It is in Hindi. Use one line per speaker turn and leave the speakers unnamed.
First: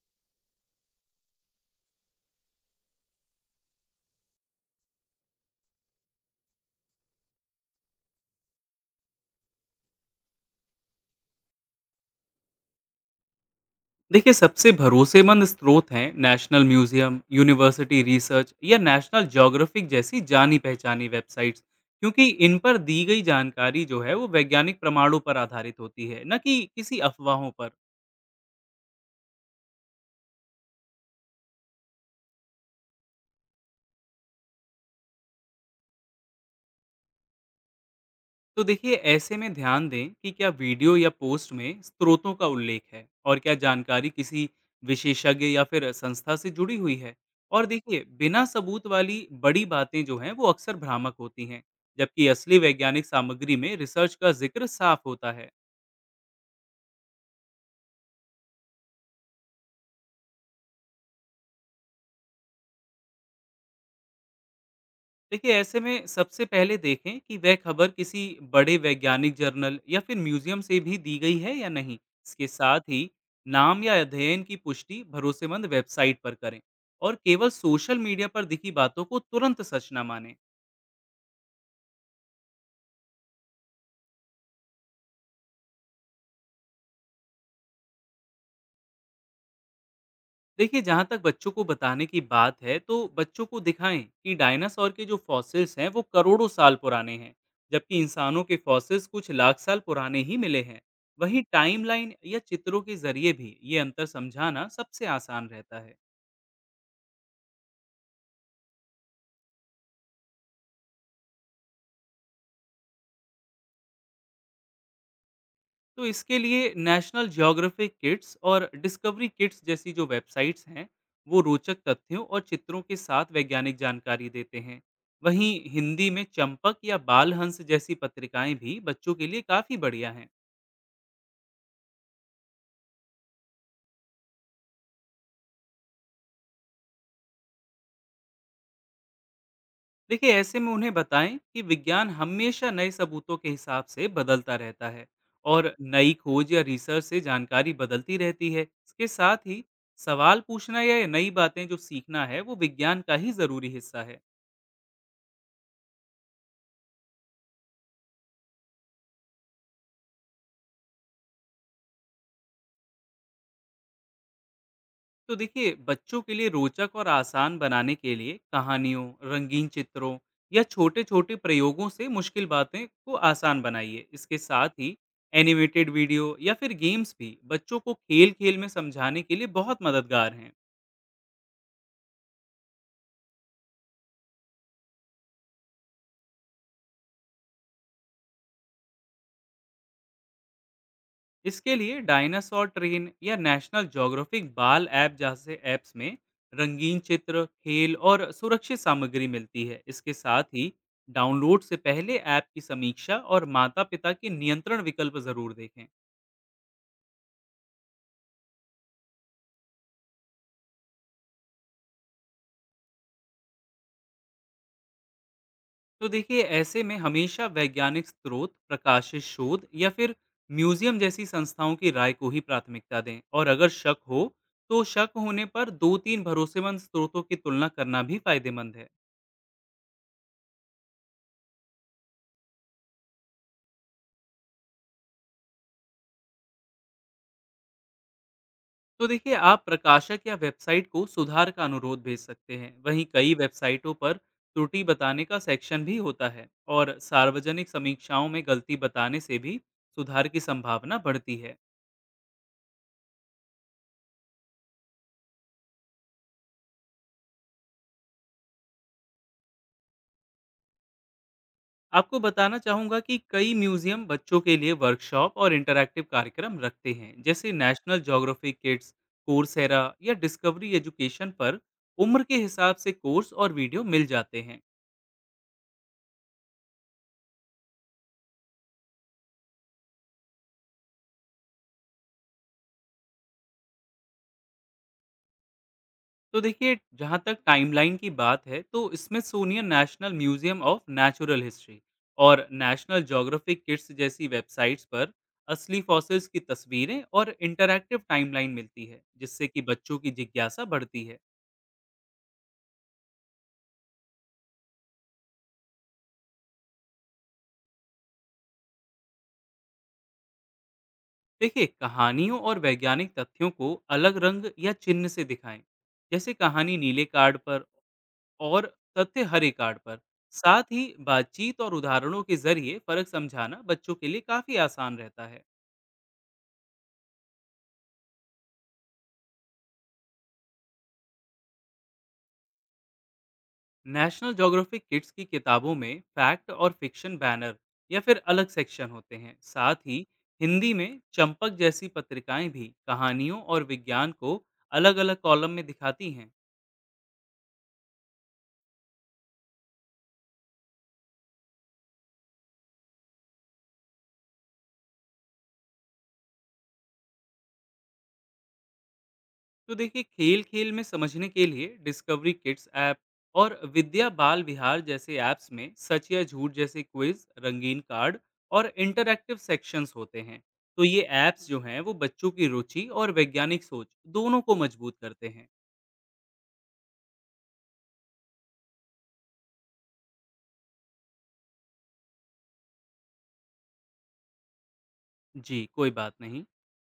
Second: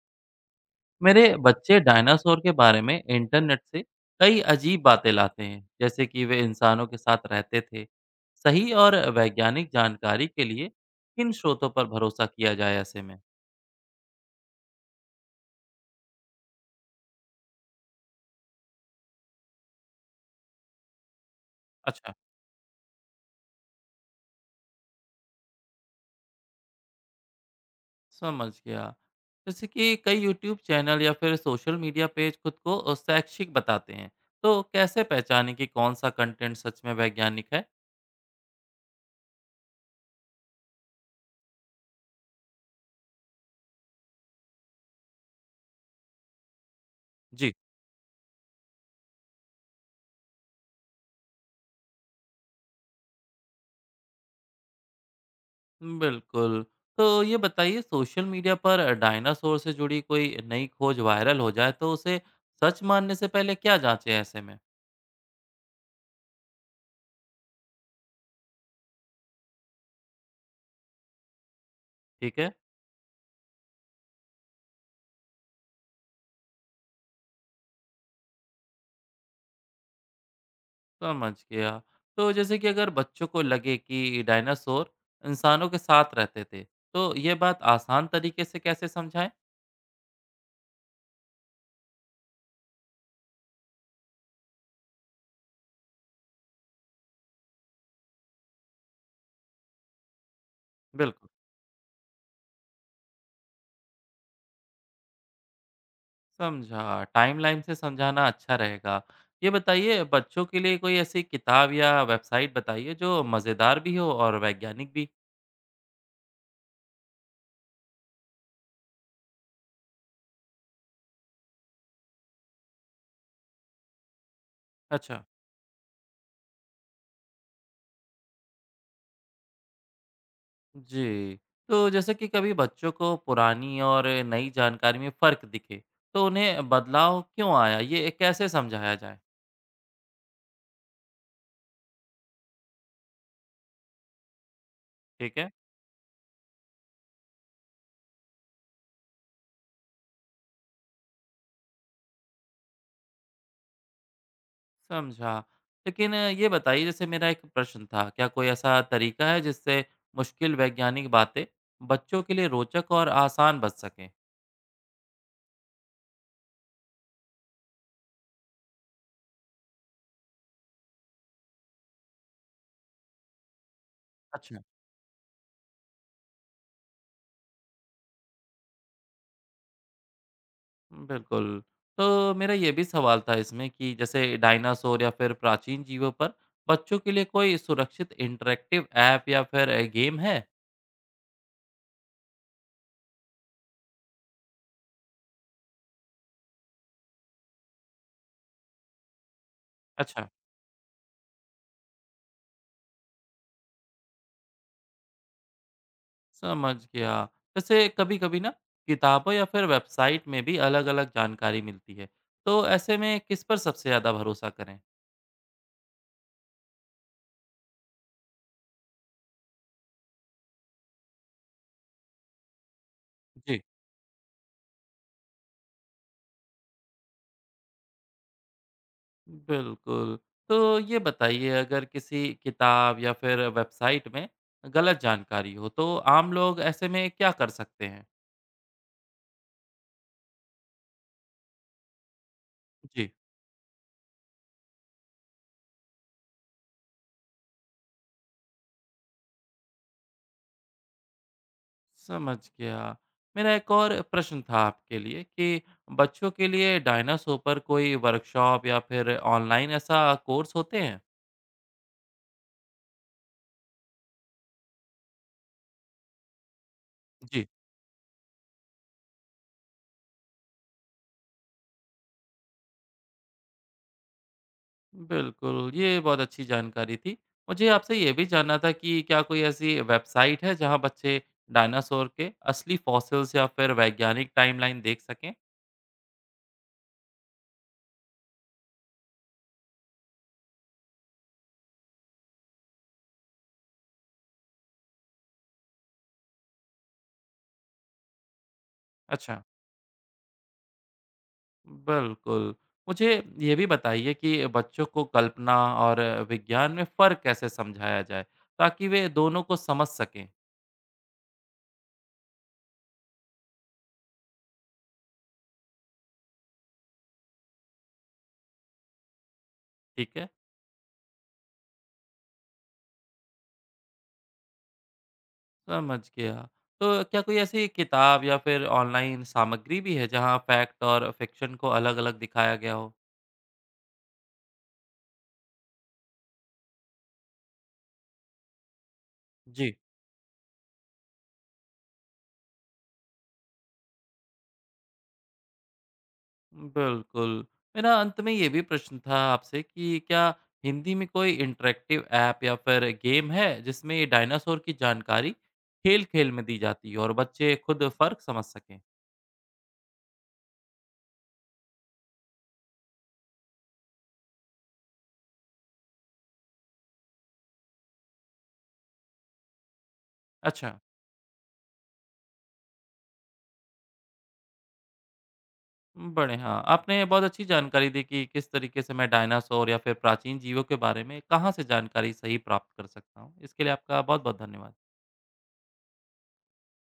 मेरे बच्चे डायनासोर के बारे में इंटरनेट से कई अजीब बातें लाते हैं जैसे कि वे इंसानों के साथ रहते थे। सही और वैज्ञानिक जानकारी के लिए किन स्रोतों पर भरोसा किया जाए ऐसे में?
देखिए, सबसे भरोसेमंद स्रोत हैं नेशनल म्यूजियम, यूनिवर्सिटी रिसर्च या नेशनल ज्योग्राफिक जैसी जानी पहचानी वेबसाइट्स,
अच्छा।
क्योंकि इन पर दी गई जानकारी जो है वो वैज्ञानिक प्रमाणों पर आधारित होती है, न कि किसी अफवाहों पर।
समझ गया। जैसे कि कई YouTube चैनल या फिर सोशल मीडिया पेज खुद को शैक्षिक बताते हैं, तो कैसे पहचाने कि कौन सा कंटेंट सच में वैज्ञानिक है?
तो देखिए, ऐसे में ध्यान दें कि क्या वीडियो या पोस्ट में स्रोतों का उल्लेख है और क्या जानकारी किसी विशेषज्ञ या फिर संस्था से जुड़ी हुई है।
जी।
और देखिए, बिना सबूत वाली बड़ी बातें जो हैं वो अक्सर भ्रामक होती हैं, जबकि असली वैज्ञानिक सामग्री में रिसर्च का जिक्र साफ होता है।
बिल्कुल। तो ये बताइए, सोशल मीडिया पर डायनासोर से जुड़ी कोई नई खोज वायरल हो जाए तो उसे सच मानने से पहले क्या जाँचें ऐसे में?
देखिए, ऐसे में सबसे पहले देखें कि वह खबर किसी बड़े वैज्ञानिक जर्नल या फिर म्यूजियम से भी दी गई है या नहीं।
ठीक
इसके
है।
साथ ही नाम या अध्ययन की पुष्टि भरोसेमंद वेबसाइट पर करें, और केवल सोशल मीडिया पर दिखी बातों को तुरंत सच ना माने।
समझ गया। तो जैसे कि अगर बच्चों को लगे कि डायनासोर इंसानों के साथ रहते थे, तो ये बात आसान तरीके से कैसे समझाएँ?
देखिए, जहाँ तक बच्चों को बताने की बात है तो बच्चों को दिखाएं कि डायनासोर के जो फॉसिल्स हैं वो करोड़ों साल पुराने हैं, जबकि इंसानों के फॉसिल्स कुछ लाख साल पुराने ही मिले हैं।
बिल्कुल।
वहीं टाइमलाइन या चित्रों के जरिए भी ये अंतर समझाना सबसे आसान रहता है।
समझा, टाइमलाइन से समझाना अच्छा रहेगा। ये बताइए, बच्चों के लिए कोई ऐसी किताब या वेबसाइट बताइए जो मज़ेदार भी हो और वैज्ञानिक भी?
तो इसके लिए नेशनल ज्योग्राफिक किट्स और डिस्कवरी किट्स जैसी जो वेबसाइट्स हैं, वो रोचक तथ्यों और चित्रों के साथ वैज्ञानिक जानकारी देते हैं।
अच्छा।
वहीं हिंदी में चंपक या बालहंस जैसी पत्रिकाएं भी बच्चों के लिए काफ़ी बढ़िया हैं।
जी, तो जैसे कि कभी बच्चों को पुरानी और नई जानकारी में फ़र्क दिखे, तो उन्हें बदलाव क्यों आया, ये कैसे समझाया जाए?
देखिए, ऐसे में उन्हें बताएं कि विज्ञान हमेशा नए सबूतों के हिसाब से बदलता रहता है,
ठीक है।
और नई खोज या रिसर्च से जानकारी बदलती रहती है। इसके साथ ही सवाल पूछना या नई बातें जो सीखना है वो विज्ञान का ही ज़रूरी हिस्सा है।
समझा। लेकिन ये बताइए, जैसे मेरा एक प्रश्न था, क्या कोई ऐसा तरीका है, जिससे मुश्किल वैज्ञानिक बातें बच्चों के लिए रोचक और आसान बन सकें?
तो देखिए, बच्चों के लिए रोचक और आसान बनाने के लिए कहानियों, रंगीन चित्रों या छोटे छोटे प्रयोगों से मुश्किल बातें को आसान बनाइए। इसके
अच्छा।
साथ ही एनिमेटेड वीडियो या फिर गेम्स भी बच्चों को खेल खेल में समझाने के लिए बहुत मददगार हैं।
बिल्कुल। तो मेरा ये भी सवाल था इसमें कि जैसे डायनासोर या फिर प्राचीन जीवों पर बच्चों के लिए कोई सुरक्षित इंटरैक्टिव ऐप या फिर गेम है?
इसके लिए डायनासोर ट्रेन या नेशनल ज्योग्राफिक बाल ऐप जैसे ऐप्स में रंगीन चित्र, खेल और सुरक्षित सामग्री मिलती है। इसके
अच्छा।
साथ ही डाउनलोड से पहले ऐप की समीक्षा और माता पिता के नियंत्रण विकल्प जरूर देखें।
समझ गया। वैसे कभी-कभी ना, किताबों या फिर वेबसाइट में भी अलग-अलग जानकारी मिलती है। तो ऐसे में किस पर सबसे ज़्यादा भरोसा करें?
तो देखिए, ऐसे में हमेशा वैज्ञानिक स्रोत, प्रकाशित शोध या फिर म्यूजियम जैसी संस्थाओं की राय को ही प्राथमिकता दें, और
जी।
अगर शक हो तो शक होने पर दो तीन भरोसेमंद स्रोतों की तुलना करना भी फायदेमंद है।
बिल्कुल। तो ये बताइए, अगर किसी किताब या फिर वेबसाइट में गलत जानकारी हो तो आम लोग ऐसे में क्या कर सकते हैं?
तो देखिए, आप प्रकाशक या वेबसाइट को सुधार का अनुरोध भेज सकते हैं। वहीं
जी।
कई वेबसाइटों पर त्रुटि बताने का सेक्शन भी होता है, और सार्वजनिक समीक्षाओं में गलती बताने से भी सुधार की संभावना बढ़ती है।
समझ गया। मेरा एक और प्रश्न था आपके लिए कि बच्चों के लिए डायनासोर पर कोई वर्कशॉप या फिर ऑनलाइन ऐसा कोर्स होते हैं?
आपको बताना चाहूँगा कि कई म्यूजियम बच्चों के लिए वर्कशॉप और इंटरैक्टिव कार्यक्रम रखते हैं,
जी।
जैसे नेशनल ज्योग्राफी किड्स, कोर्सेरा या डिस्कवरी एजुकेशन पर उम्र के हिसाब से कोर्स और वीडियो मिल जाते हैं।
बिल्कुल, ये बहुत अच्छी जानकारी थी। मुझे आपसे ये भी जानना था कि क्या कोई ऐसी वेबसाइट है जहाँ बच्चे डायनासोर के असली फॉसिल्स या फिर वैज्ञानिक टाइमलाइन देख सकें?
तो देखिए, जहाँ तक टाइमलाइन की बात है तो Smithsonian National Museum of Natural History और नेशनल ज्योग्राफिक किट्स जैसी वेबसाइट्स पर असली फॉसिल्स की तस्वीरें और इंटरैक्टिव टाइमलाइन मिलती है,
अच्छा,
जिससे कि बच्चों की जिज्ञासा बढ़ती है।
बिल्कुल। मुझे ये भी बताइए कि बच्चों को कल्पना और विज्ञान में फ़र्क कैसे समझाया जाए, ताकि वे दोनों को समझ सकें?
देखिए, कहानियों और वैज्ञानिक तथ्यों को अलग रंग या चिन्ह से दिखाएं, जैसे कहानी नीले कार्ड पर और तथ्य हरे कार्ड पर।
ठीक है।
साथ ही बातचीत और उदाहरणों के जरिए फर्क समझाना बच्चों के लिए काफी आसान रहता है।
समझ गया। तो क्या कोई ऐसी किताब या फिर ऑनलाइन सामग्री भी है जहाँ फैक्ट और फ़िक्शन को अलग-अलग दिखाया गया हो?
नेशनल ज्योग्राफिक किड्स की किताबों में फैक्ट और फिक्शन बैनर या फिर अलग सेक्शन होते हैं।
जी।
साथ ही हिंदी में चंपक जैसी पत्रिकाएं भी कहानियों और विज्ञान को अलग अलग कॉलम में दिखाती हैं।
बिल्कुल। मेरा अंत में ये भी प्रश्न था आपसे कि क्या हिंदी में कोई इंटरैक्टिव ऐप या फिर गेम है जिसमें ये डायनासोर की जानकारी खेल-खेल में दी जाती हो और बच्चे खुद फ़र्क समझ सकें?
तो देखिए, खेल खेल में समझने के लिए डिस्कवरी किड्स ऐप और विद्या बाल विहार जैसे ऐप्स में सच या झूठ जैसे क्विज, रंगीन कार्ड और इंटरैक्टिव सेक्शंस होते हैं।
अच्छा,
तो ये ऐप्स जो हैं वो बच्चों की रुचि और वैज्ञानिक सोच दोनों को मजबूत करते हैं।
बड़े हाँ, आपने बहुत अच्छी जानकारी दी कि किस तरीके से मैं डायनासोर या फिर प्राचीन जीवों के बारे में कहाँ से जानकारी सही प्राप्त कर सकता हूँ। इसके लिए आपका बहुत-बहुत धन्यवाद।
जी, कोई बात नहीं।